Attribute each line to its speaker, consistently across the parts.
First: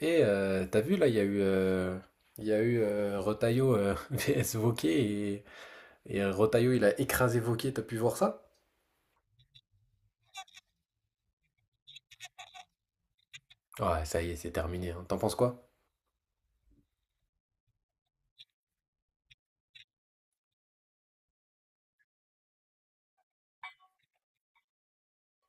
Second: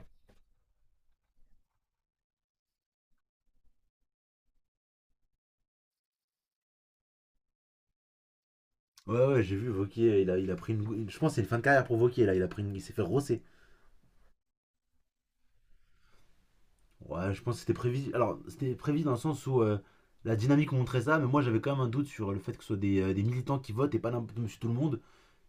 Speaker 1: Et t'as vu là, il y a eu, Retailleau vs Wauquiez et Retailleau il a écrasé Wauquiez, t'as pu voir ça?
Speaker 2: Ouais, ouais, j'ai vu Vauquier, il a pris. Je pense que c'est une fin de carrière pour Vauquier, là. Il, a pris une- il s'est fait rosser.
Speaker 1: Ouais, ça y est, c'est terminé, hein. T'en penses quoi?
Speaker 2: Ouais, je pense que c'était prévisible. Alors, c'était prévisible dans le sens où la dynamique montrait ça, mais moi j'avais quand même un doute sur le fait que ce soit des militants qui votent et pas monsieur tout le monde.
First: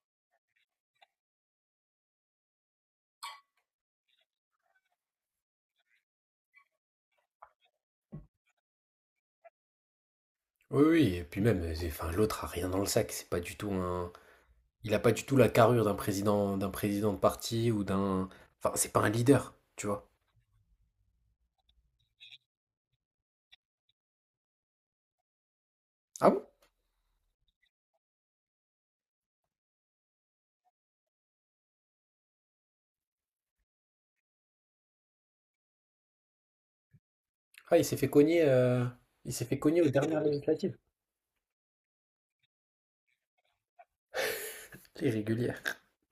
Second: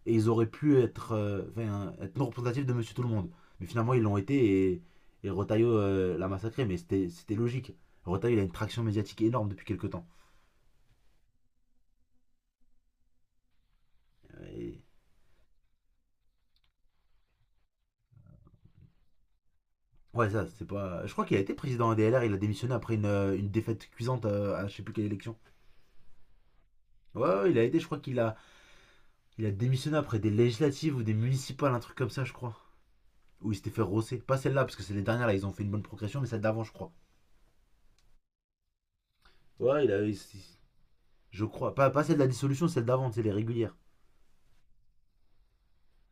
Speaker 2: Et ils auraient pu être, enfin, être non représentatifs de monsieur tout le monde. Mais finalement, ils l'ont été et Rotaillot l'a massacré, mais c'était logique. Rotaillot, il a une traction médiatique énorme depuis quelques temps.
Speaker 1: Oui, oui, et puis même, enfin, l'autre a rien dans le sac. C'est pas du tout un.
Speaker 2: Euh, et-
Speaker 1: Il a pas du tout la carrure d'un président de parti ou d'un, enfin, c'est pas un leader, tu vois.
Speaker 2: Ouais, ça, c'est pas. Je crois qu'il a été président DLR, il a démissionné après une défaite cuisante à je sais plus quelle élection.
Speaker 1: Ah bon?
Speaker 2: Ouais, ouais, il a aidé, je crois qu'il a, il a démissionné après des législatives ou des municipales, un truc comme ça, je crois. Où il s'était fait rosser. Pas celle-là, parce que c'est les dernières, là, ils ont fait une bonne progression, mais celle d'avant, je crois.
Speaker 1: Ah, il s'est fait cogner
Speaker 2: Ouais,
Speaker 1: aux dernières législatives.
Speaker 2: je crois. Pas celle de la dissolution, celle d'avant, c'est les régulières.
Speaker 1: Irrégulier.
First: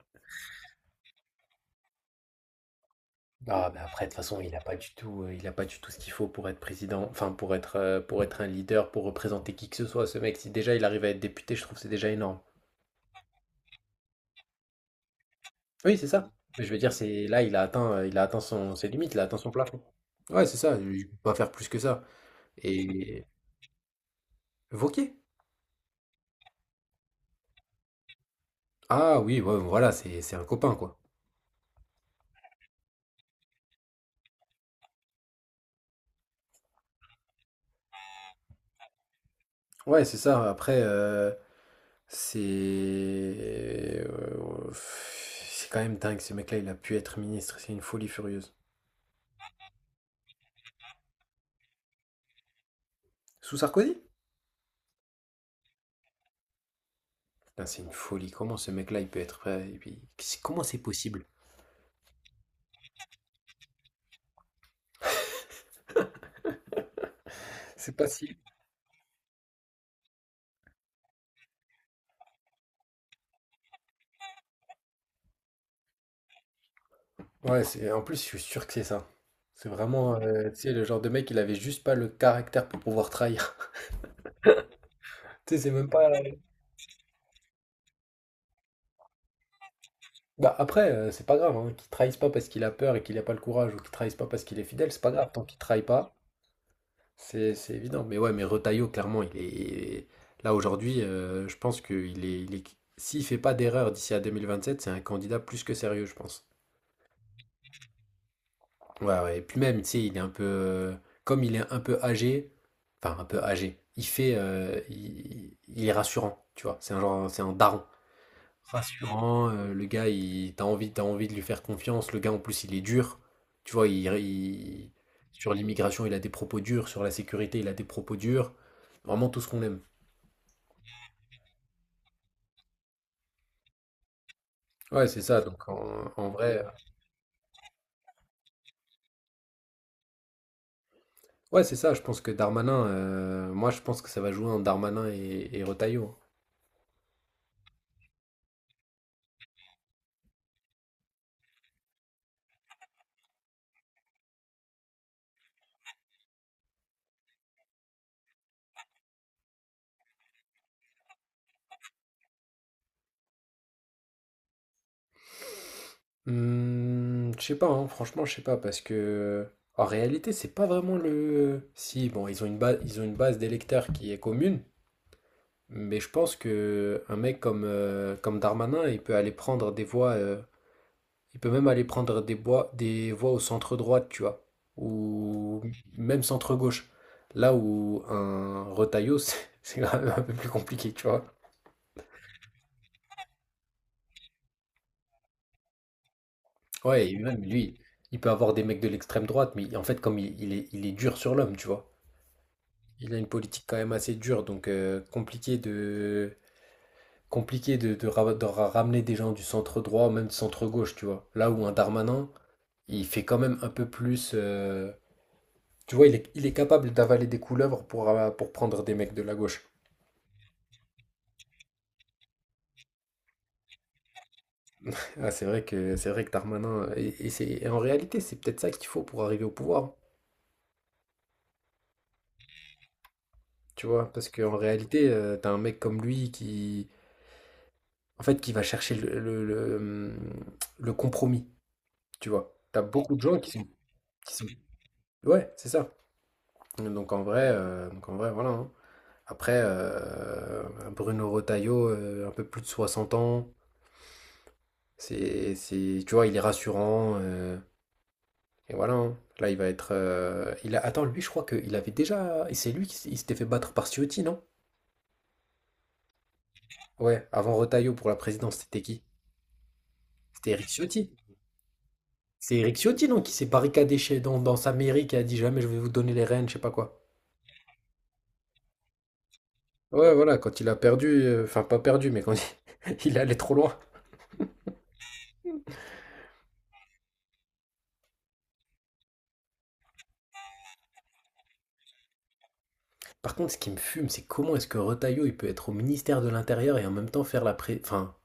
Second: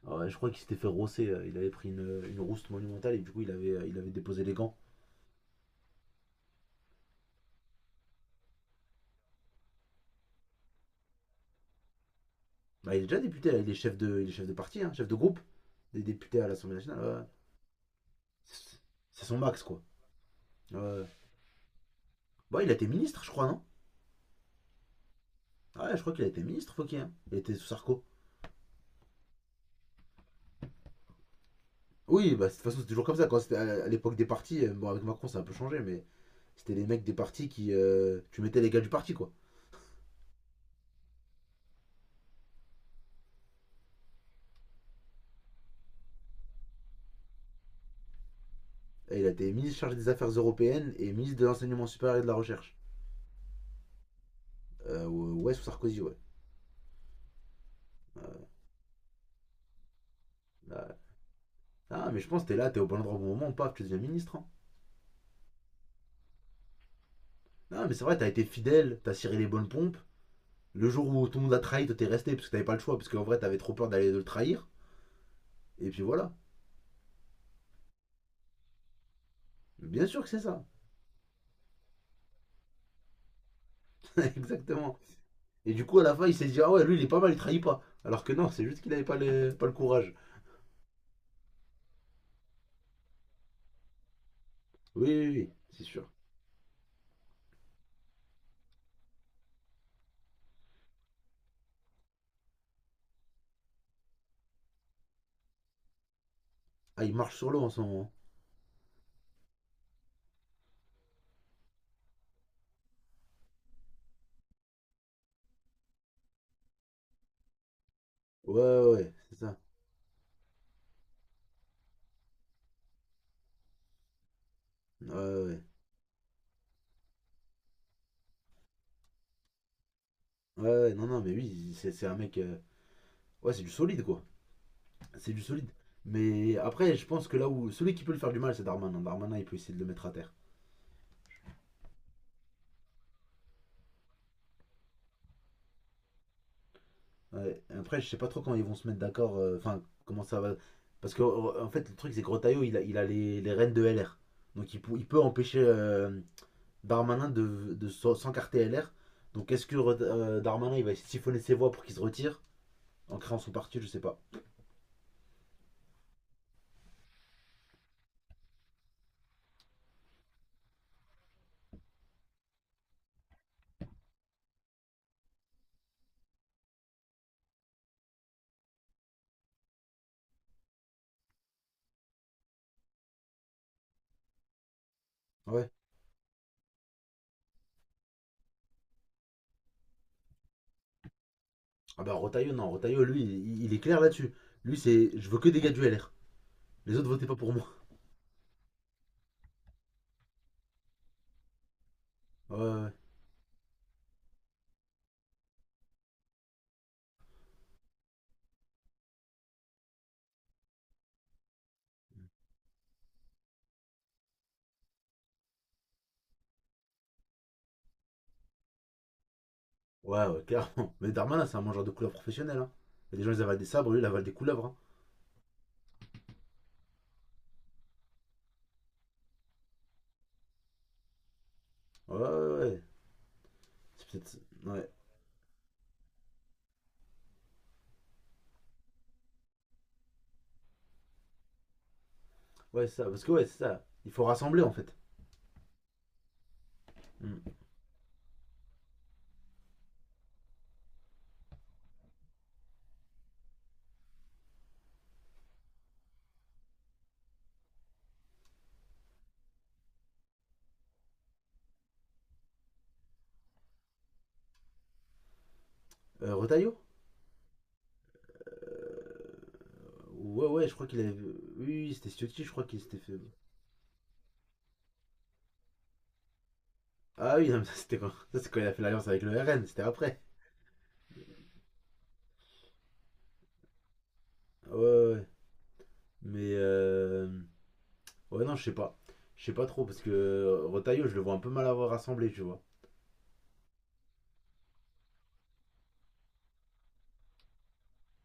Speaker 2: Ouais, je crois qu'il s'était fait rosser. Il avait pris une rouste monumentale et du coup, il
Speaker 1: Ah,
Speaker 2: avait,
Speaker 1: bah,
Speaker 2: euh, il
Speaker 1: après,
Speaker 2: avait
Speaker 1: de toute façon,
Speaker 2: déposé les gants.
Speaker 1: il a pas du tout ce qu'il faut pour être président, enfin pour être un leader, pour représenter qui que ce soit. Ce mec, si déjà il arrive à être député, je trouve que c'est déjà énorme.
Speaker 2: Bah, il est déjà député, là, il est chef de parti, hein, chef de groupe.
Speaker 1: Oui,
Speaker 2: Des
Speaker 1: c'est ça.
Speaker 2: députés à
Speaker 1: Mais je veux
Speaker 2: l'Assemblée
Speaker 1: dire,
Speaker 2: nationale, ouais.
Speaker 1: c'est là, il a atteint son,
Speaker 2: C'est-
Speaker 1: ses limites, il a
Speaker 2: C'est
Speaker 1: atteint
Speaker 2: son
Speaker 1: son
Speaker 2: max, quoi.
Speaker 1: plafond. Ouais, c'est ça.
Speaker 2: Ouais. Ouais.
Speaker 1: Il peut pas faire plus que ça.
Speaker 2: Bah, il a été ministre,
Speaker 1: Et
Speaker 2: je crois, non?
Speaker 1: Wauquiez?
Speaker 2: Ouais, je crois qu'il a été ministre, Fauquier, hein. Il était sous Sarko.
Speaker 1: Ah oui, ouais, voilà, c'est un copain quoi.
Speaker 2: Oui, bah, de toute façon, c'est toujours comme ça. Quand c'était à l'époque des partis, bon, avec Macron, ça a un peu changé, mais c'était les mecs des partis qui. Tu mettais les gars du parti, quoi.
Speaker 1: Ouais, c'est ça. Après, c'est quand même dingue. Ce mec-là, il a pu être ministre. C'est une folie furieuse.
Speaker 2: Et il a été ministre chargé des Affaires européennes et ministre de l'Enseignement supérieur et de la Recherche.
Speaker 1: Sous Sarkozy?
Speaker 2: Ouais, sous Sarkozy, ouais.
Speaker 1: Putain, c'est une folie.
Speaker 2: Euh,
Speaker 1: Comment ce mec-là, il peut être prêt? Et puis, comment c'est
Speaker 2: là-
Speaker 1: possible?
Speaker 2: ah, mais je pense que t'es là, t'es au bon endroit au bon moment, paf, tu deviens ministre. Hein. Non,
Speaker 1: C'est
Speaker 2: mais c'est
Speaker 1: pas
Speaker 2: vrai, t'as
Speaker 1: si.
Speaker 2: été fidèle, t'as ciré les bonnes pompes. Le jour où tout le monde a trahi, toi t'es resté parce que t'avais pas le choix, parce qu'en vrai, t'avais trop peur d'aller le trahir. Et puis voilà.
Speaker 1: Ouais, En plus, je suis sûr que c'est ça. C'est
Speaker 2: Bien
Speaker 1: vraiment,
Speaker 2: sûr que c'est
Speaker 1: tu
Speaker 2: ça.
Speaker 1: sais, le genre de mec, il avait juste pas le caractère pour pouvoir trahir.
Speaker 2: Exactement.
Speaker 1: Tu sais, c'est
Speaker 2: Et du
Speaker 1: même
Speaker 2: coup, à
Speaker 1: pas.
Speaker 2: la fin, il s'est dit, ah ouais, lui, il est pas mal, il trahit pas. Alors que non, c'est juste qu'il avait pas le courage.
Speaker 1: Bah, après, c'est pas grave, hein, qu'il trahisse pas parce qu'il a peur et qu'il a pas le courage ou qu'il trahisse pas parce qu'il est fidèle, c'est
Speaker 2: Oui,
Speaker 1: pas
Speaker 2: oui,
Speaker 1: grave. Tant
Speaker 2: oui,
Speaker 1: qu'il
Speaker 2: c'est
Speaker 1: trahit
Speaker 2: sûr.
Speaker 1: pas, c'est évident. Mais ouais, mais Retailleau, clairement, il est. Là, aujourd'hui, je pense qu'il est. S'il fait pas d'erreur d'ici à 2027, c'est un candidat plus que sérieux, je pense.
Speaker 2: Ah, il marche sur l'eau en ce moment.
Speaker 1: Ouais, ouais. Et puis même, tu sais, il est un peu, comme il est un peu âgé, enfin, un peu âgé, il fait, il est rassurant, tu vois. C'est un genre. C'est un daron.
Speaker 2: Ouais, ouais, ouais, c'est
Speaker 1: Rassurant,
Speaker 2: ça.
Speaker 1: le gars, il, t'as envie de lui faire confiance. Le gars, en plus, il est dur. Tu vois,
Speaker 2: Ouais,
Speaker 1: sur
Speaker 2: ouais.
Speaker 1: l'immigration, il a des propos durs. Sur la sécurité, il a des propos durs. Vraiment tout ce qu'on aime.
Speaker 2: Ouais, ouais, ouais, non, non, mais oui, c'est un mec. Ouais, c'est du solide, quoi.
Speaker 1: Ouais, c'est
Speaker 2: C'est
Speaker 1: ça.
Speaker 2: du
Speaker 1: Donc,
Speaker 2: solide.
Speaker 1: en
Speaker 2: Mais
Speaker 1: vrai.
Speaker 2: après, je pense que là où. Celui qui peut le faire du mal, c'est Darmanin. Darmanin, il peut essayer de le mettre à terre.
Speaker 1: Ouais, c'est ça. Je pense que Darmanin, moi, je pense que ça va jouer en Darmanin et Retailleau, hein.
Speaker 2: Ouais. Après, je sais pas trop quand ils vont se mettre d'accord. Enfin, comment ça va. Parce que, en fait, le truc, c'est que Rotaillot, il a les rênes de LR. Donc, il peut empêcher Darmanin de s'encarter LR. Donc est-ce que Darmanin il va siphonner ses voix pour qu'il se retire en créant son parti? Je sais pas.
Speaker 1: Mmh, je sais pas, hein, franchement, je sais pas, parce que en réalité, c'est pas vraiment le. Si, bon, ils ont une base, ils ont une base d'électeurs qui est commune, mais je pense que un mec comme Darmanin, il peut aller prendre des voix, il peut même aller prendre des voix au centre droite, tu vois, ou
Speaker 2: Ouais.
Speaker 1: même centre gauche, là où un Retailleau, c'est quand même un peu plus compliqué, tu vois.
Speaker 2: Ah bah Rotaillot, non, Rotaillot, lui, il est clair là-dessus. Lui, c'est je veux que des gars du LR. Les autres,
Speaker 1: Ouais, et
Speaker 2: votez pas
Speaker 1: même
Speaker 2: pour moi.
Speaker 1: lui, il peut avoir des mecs de l'extrême droite, mais en fait, comme il est dur sur l'homme, tu vois.
Speaker 2: Ouais, ouais,
Speaker 1: Il a une politique quand même assez dure, donc compliqué de, ramener des gens du centre droit même du centre gauche, tu vois. Là où un Darmanin, il fait quand même un peu plus, tu vois, il est capable d'avaler des couleuvres pour prendre des mecs de la gauche.
Speaker 2: ouais, ouais clairement. Mais Darmanin, c'est un mangeur de couleurs professionnel. Hein. Il y a des gens, ils avalent des sabres, lui, il avale des couleuvres. Hein.
Speaker 1: Ah, c'est vrai que Darmanin. Et en réalité, c'est peut-être ça qu'il faut pour arriver au pouvoir.
Speaker 2: Ouais, ouais, ouais. Ouais.
Speaker 1: Tu
Speaker 2: C'est
Speaker 1: vois, parce
Speaker 2: peut-être.
Speaker 1: qu'en
Speaker 2: Ouais,
Speaker 1: réalité, t'as un mec comme lui qui. En fait, qui va chercher le compromis, tu vois. T'as
Speaker 2: ouais, ça.
Speaker 1: beaucoup de
Speaker 2: Parce que,
Speaker 1: gens
Speaker 2: ouais,
Speaker 1: qui
Speaker 2: c'est
Speaker 1: sont,
Speaker 2: ça. Il faut
Speaker 1: qui sont
Speaker 2: rassembler, en fait.
Speaker 1: Ouais, c'est ça. Donc en vrai,
Speaker 2: Mm.
Speaker 1: voilà, hein. Après, Bruno Retailleau, un peu plus de 60 ans, c'est, tu vois, il est rassurant, et voilà, hein. Là, il va être, il a, attends, lui, je crois qu'il avait déjà. Et c'est lui qui il s'était fait battre par Ciotti, non?
Speaker 2: Rotaillot.
Speaker 1: Ouais, avant Retailleau pour la présidence, c'était qui?
Speaker 2: Ouais,
Speaker 1: C'était
Speaker 2: ouais,
Speaker 1: Eric
Speaker 2: je crois qu'il
Speaker 1: Ciotti.
Speaker 2: avait. Oui, oui c'était Ciotti, je
Speaker 1: C'est
Speaker 2: crois
Speaker 1: Eric
Speaker 2: qu'il s'était
Speaker 1: Ciotti,
Speaker 2: fait.
Speaker 1: non, qui s'est barricadé chez, dans sa mairie, qui a dit jamais je vais vous donner les rênes, je sais pas quoi.
Speaker 2: Ah oui, non, ça, c'est quand il a fait l'alliance avec le RN, c'était
Speaker 1: Ouais,
Speaker 2: après.
Speaker 1: voilà, quand il a perdu, enfin pas perdu, mais quand il, il allait trop loin.
Speaker 2: Ouais, ouais, ouais. Mais ouais, non, je sais pas. Je sais pas trop parce que Rotaillot, je le vois un peu mal avoir rassemblé, tu vois.
Speaker 1: Par contre, ce qui me fume, c'est comment est-ce que Retailleau, il peut être au ministère de l'Intérieur et en même temps enfin,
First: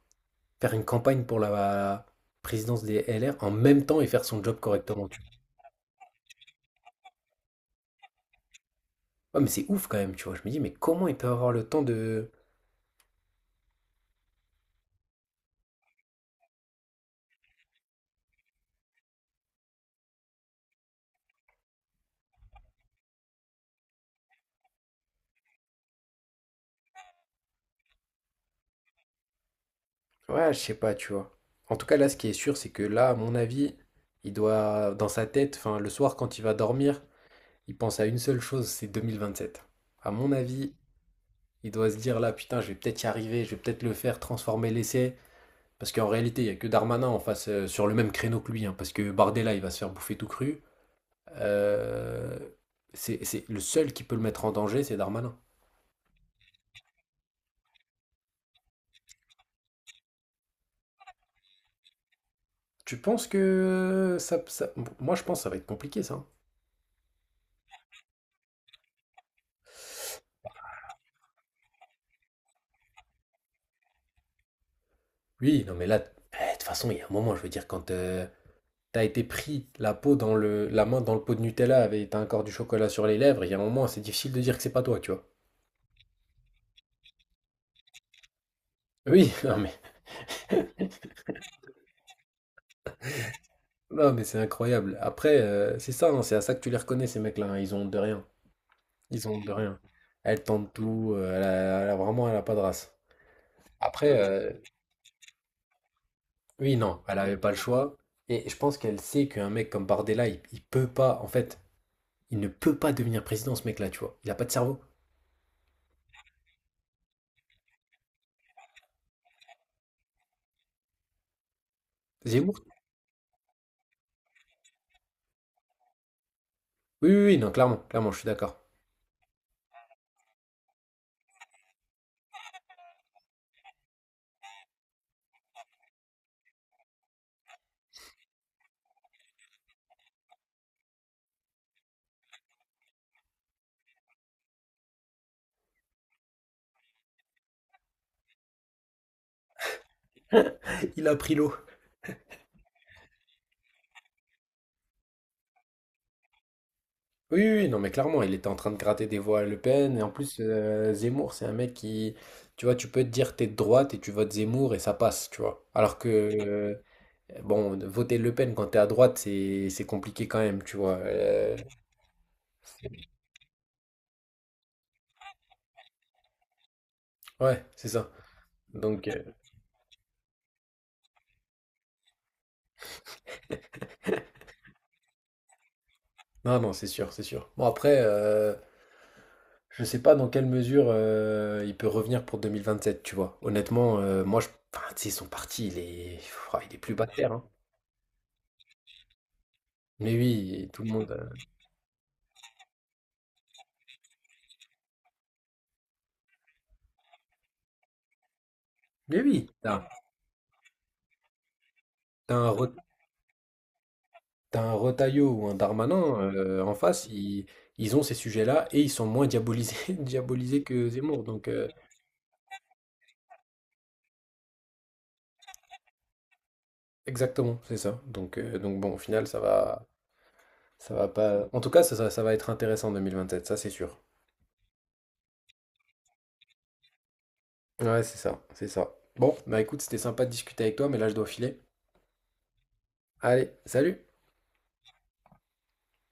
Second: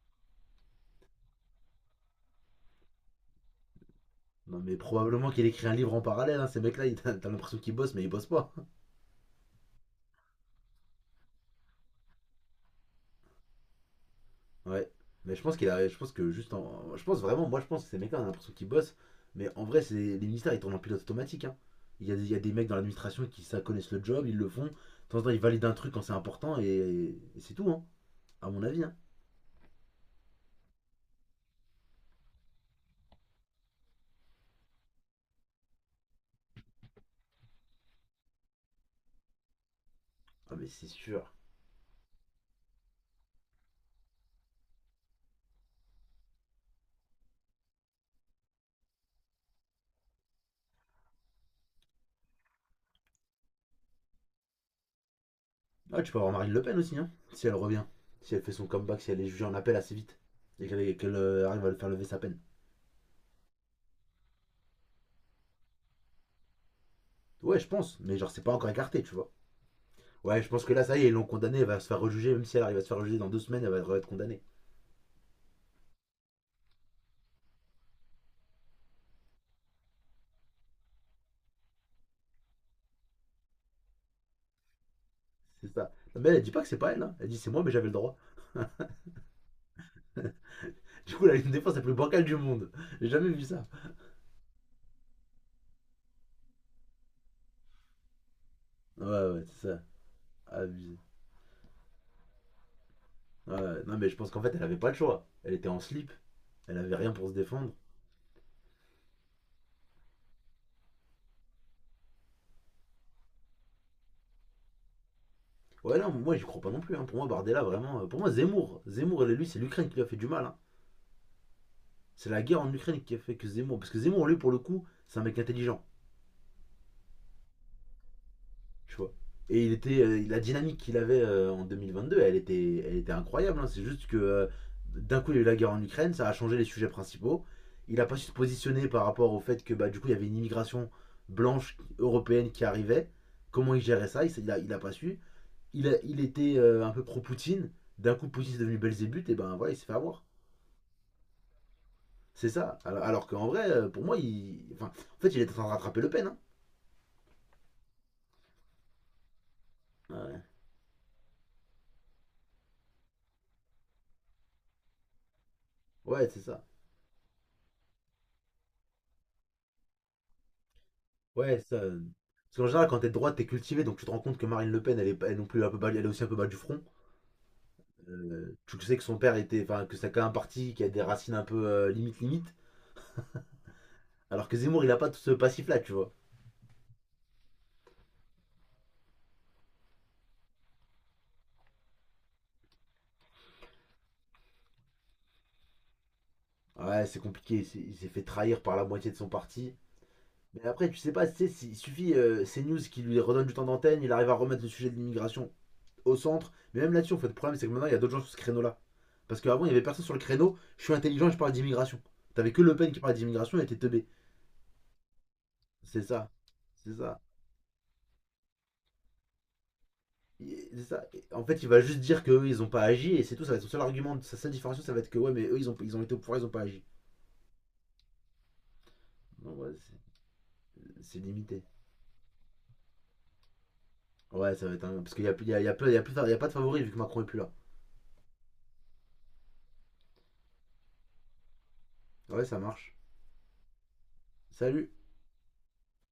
Speaker 1: faire une campagne pour la présidence des LR en même temps et faire son job
Speaker 2: Non, mais
Speaker 1: correctement, tu vois.
Speaker 2: probablement qu'il écrit un livre en parallèle, hein, ces mecs-là, t'as l'impression qu'ils bossent, mais ils bossent pas.
Speaker 1: Ouais, mais c'est ouf quand même, tu vois. Je me dis, mais comment il peut avoir le temps de...
Speaker 2: Ouais. Mais je pense vraiment, moi je pense que ces mecs-là, on a l'impression qu'ils bossent, mais en vrai, c'est les ministères, ils tournent en pilote automatique, hein. Il y a des mecs dans l'administration qui ça connaissent le job, ils le font. De temps en temps, ils valident un truc quand c'est important et c'est tout, hein. À mon avis, hein.
Speaker 1: Ouais, je sais pas, tu vois. En tout cas, là, ce qui est sûr, c'est que là, à mon avis, il doit, dans sa tête, enfin, le soir, quand il va dormir, il pense à une seule chose, c'est 2027. À mon
Speaker 2: Ah, mais
Speaker 1: avis,
Speaker 2: c'est sûr.
Speaker 1: il doit se dire là, putain, je vais peut-être y arriver, je vais peut-être le faire, transformer l'essai. Parce qu'en réalité, il n'y a que Darmanin en face sur le même créneau que lui, hein, parce que Bardella, il va se faire bouffer tout cru. Euh, c'est le seul qui peut le mettre en danger, c'est Darmanin.
Speaker 2: Ah, tu peux avoir Marine Le Pen aussi, hein, si elle revient. Si elle fait son comeback, si elle est jugée en appel assez vite. Et qu'elle arrive à le faire lever sa peine.
Speaker 1: Tu penses que moi je pense que ça va être compliqué ça, hein.
Speaker 2: Ouais, je pense, mais genre, c'est pas encore écarté, tu vois. Ouais, je pense que là, ça y est, ils l'ont condamnée, elle va se faire rejuger, même si elle arrive à se faire rejuger dans 2 semaines, elle va être condamnée.
Speaker 1: Oui, non mais là, de toute façon, il y a un moment, je veux dire, quand t'as été pris la peau dans le, la main dans le pot de Nutella avec t'as encore du chocolat sur les lèvres, il y a un moment, c'est difficile de dire que c'est pas toi, tu vois.
Speaker 2: C'est ça. Mais elle, elle dit pas que c'est pas elle, hein. Elle dit c'est moi, mais j'avais le droit.
Speaker 1: Oui, non mais,
Speaker 2: Du coup, elle a une défense la plus bancale du monde. J'ai jamais vu ça.
Speaker 1: non mais c'est incroyable. Après, c'est ça, hein, c'est à ça que tu les reconnais ces mecs-là, hein, ils ont honte de rien.
Speaker 2: Ouais,
Speaker 1: Ils ont
Speaker 2: ouais,
Speaker 1: de
Speaker 2: c'est
Speaker 1: rien.
Speaker 2: ça.
Speaker 1: Elle tente
Speaker 2: Abusé.
Speaker 1: tout, elle a vraiment, elle a pas de race.
Speaker 2: Ouais, ouais. Non, mais je
Speaker 1: Après,
Speaker 2: pense qu'en fait, elle avait pas le choix. Elle était en slip,
Speaker 1: oui,
Speaker 2: elle avait
Speaker 1: non,
Speaker 2: rien
Speaker 1: elle
Speaker 2: pour se
Speaker 1: avait pas le
Speaker 2: défendre.
Speaker 1: choix. Et je pense qu'elle sait qu'un mec comme Bardella, il peut pas, en fait, il ne peut pas devenir président, ce mec-là, tu vois. Il a pas de cerveau.
Speaker 2: Ouais, non, moi, j'y crois pas non plus. Hein. Pour moi, Bardella, vraiment. Pour moi, Zemmour. Zemmour, lui, c'est l'Ukraine qui lui a fait du mal, hein. C'est la guerre
Speaker 1: Zemmour?
Speaker 2: en Ukraine qui a fait que Zemmour. Parce que Zemmour, lui, pour le coup, c'est un mec intelligent,
Speaker 1: Oui, oui, oui, non, clairement, clairement, je suis d'accord.
Speaker 2: tu vois. Et il était, la dynamique qu'il avait en 2022, elle était incroyable, hein. C'est juste que d'un coup, il y a eu la guerre en Ukraine, ça a changé les sujets principaux. Il a pas su se positionner par rapport au fait que bah, du coup, il y avait une immigration blanche européenne qui arrivait. Comment il gérait ça? Il a pas su. Il était un peu pro-Poutine. D'un coup, Poutine est devenu Belzébuth, et ben voilà, il s'est fait avoir.
Speaker 1: Il a pris l'eau.
Speaker 2: C'est ça. Alors qu'en vrai, pour moi, il. Enfin, en fait, il est en train de rattraper Le Pen, hein.
Speaker 1: Oui, oui, oui, non, mais clairement, il était en train de gratter des voix à Le Pen. Et en plus,
Speaker 2: Ouais.
Speaker 1: Zemmour, c'est un mec qui, tu vois, tu peux te dire t'es de droite et tu votes Zemmour et ça passe, tu vois. Alors que
Speaker 2: Ouais, c'est ça.
Speaker 1: euh, Bon, voter Le Pen quand t'es à droite, c'est compliqué quand même, tu vois.
Speaker 2: Ouais, ça. Parce qu'en général, quand t'es de droite, t'es cultivé, donc tu te rends compte que Marine Le Pen, elle est non plus un peu bas- elle est aussi un peu bas du front.
Speaker 1: Ouais, c'est ça.
Speaker 2: Tu sais que
Speaker 1: Donc,
Speaker 2: son père était, enfin, que c'est quand même un parti qui a des racines un peu limite limite, alors que Zemmour, il a pas tout ce passif-là, tu vois.
Speaker 1: non, non, c'est sûr, c'est sûr. Bon, après, je sais pas dans quelle mesure il peut revenir pour 2027, tu vois. Honnêtement, moi, je... enfin, tu sais, son parti, il est... Ouah, il est plus bas
Speaker 2: Ouais,
Speaker 1: de
Speaker 2: c'est
Speaker 1: terre, hein.
Speaker 2: compliqué. Il s'est fait trahir par la moitié de son parti.
Speaker 1: Mais
Speaker 2: Mais
Speaker 1: oui, tout le
Speaker 2: après, tu
Speaker 1: monde...
Speaker 2: sais pas, tu sais, il suffit CNews qui lui redonne du temps d'antenne, il arrive à remettre le sujet de l'immigration au centre. Mais même là-dessus, en fait, le problème, c'est que maintenant, il y a d'autres gens sur ce créneau-là.
Speaker 1: Mais
Speaker 2: Parce
Speaker 1: oui,
Speaker 2: qu'avant, il y avait personne sur le créneau. Je suis intelligent et je parle d'immigration.
Speaker 1: t'as un,
Speaker 2: T'avais que
Speaker 1: Re-
Speaker 2: Le Pen qui parlait d'immigration et était teubé.
Speaker 1: t'as un Retailleau ou un
Speaker 2: C'est
Speaker 1: Darmanin
Speaker 2: ça.
Speaker 1: en
Speaker 2: C'est
Speaker 1: face,
Speaker 2: ça.
Speaker 1: ils ont ces sujets-là et ils sont moins diabolisés, diabolisés
Speaker 2: C'est
Speaker 1: que
Speaker 2: ça.
Speaker 1: Zemmour.
Speaker 2: Et en
Speaker 1: Donc,
Speaker 2: fait, il va juste dire qu'eux, ils ont pas agi et c'est tout. Ça va être son seul argument. Sa seule différenciation, ça va être que ouais, mais eux, ils ont été au pouvoir, ils ont pas agi.
Speaker 1: exactement, c'est ça. Donc, donc bon, au final,
Speaker 2: Donc, ouais,
Speaker 1: ça va
Speaker 2: c'est
Speaker 1: pas. En
Speaker 2: limité.
Speaker 1: tout cas, ça va être intéressant en 2027, ça c'est sûr.
Speaker 2: Ouais, ça va être un. Parce qu'il y a, il y a pas de favori vu que Macron est plus là.
Speaker 1: Ouais, c'est ça, c'est ça. Bon, bah écoute, c'était sympa de discuter avec toi, mais là je dois filer.
Speaker 2: Ouais, ça marche.
Speaker 1: Allez, salut!
Speaker 2: Salut.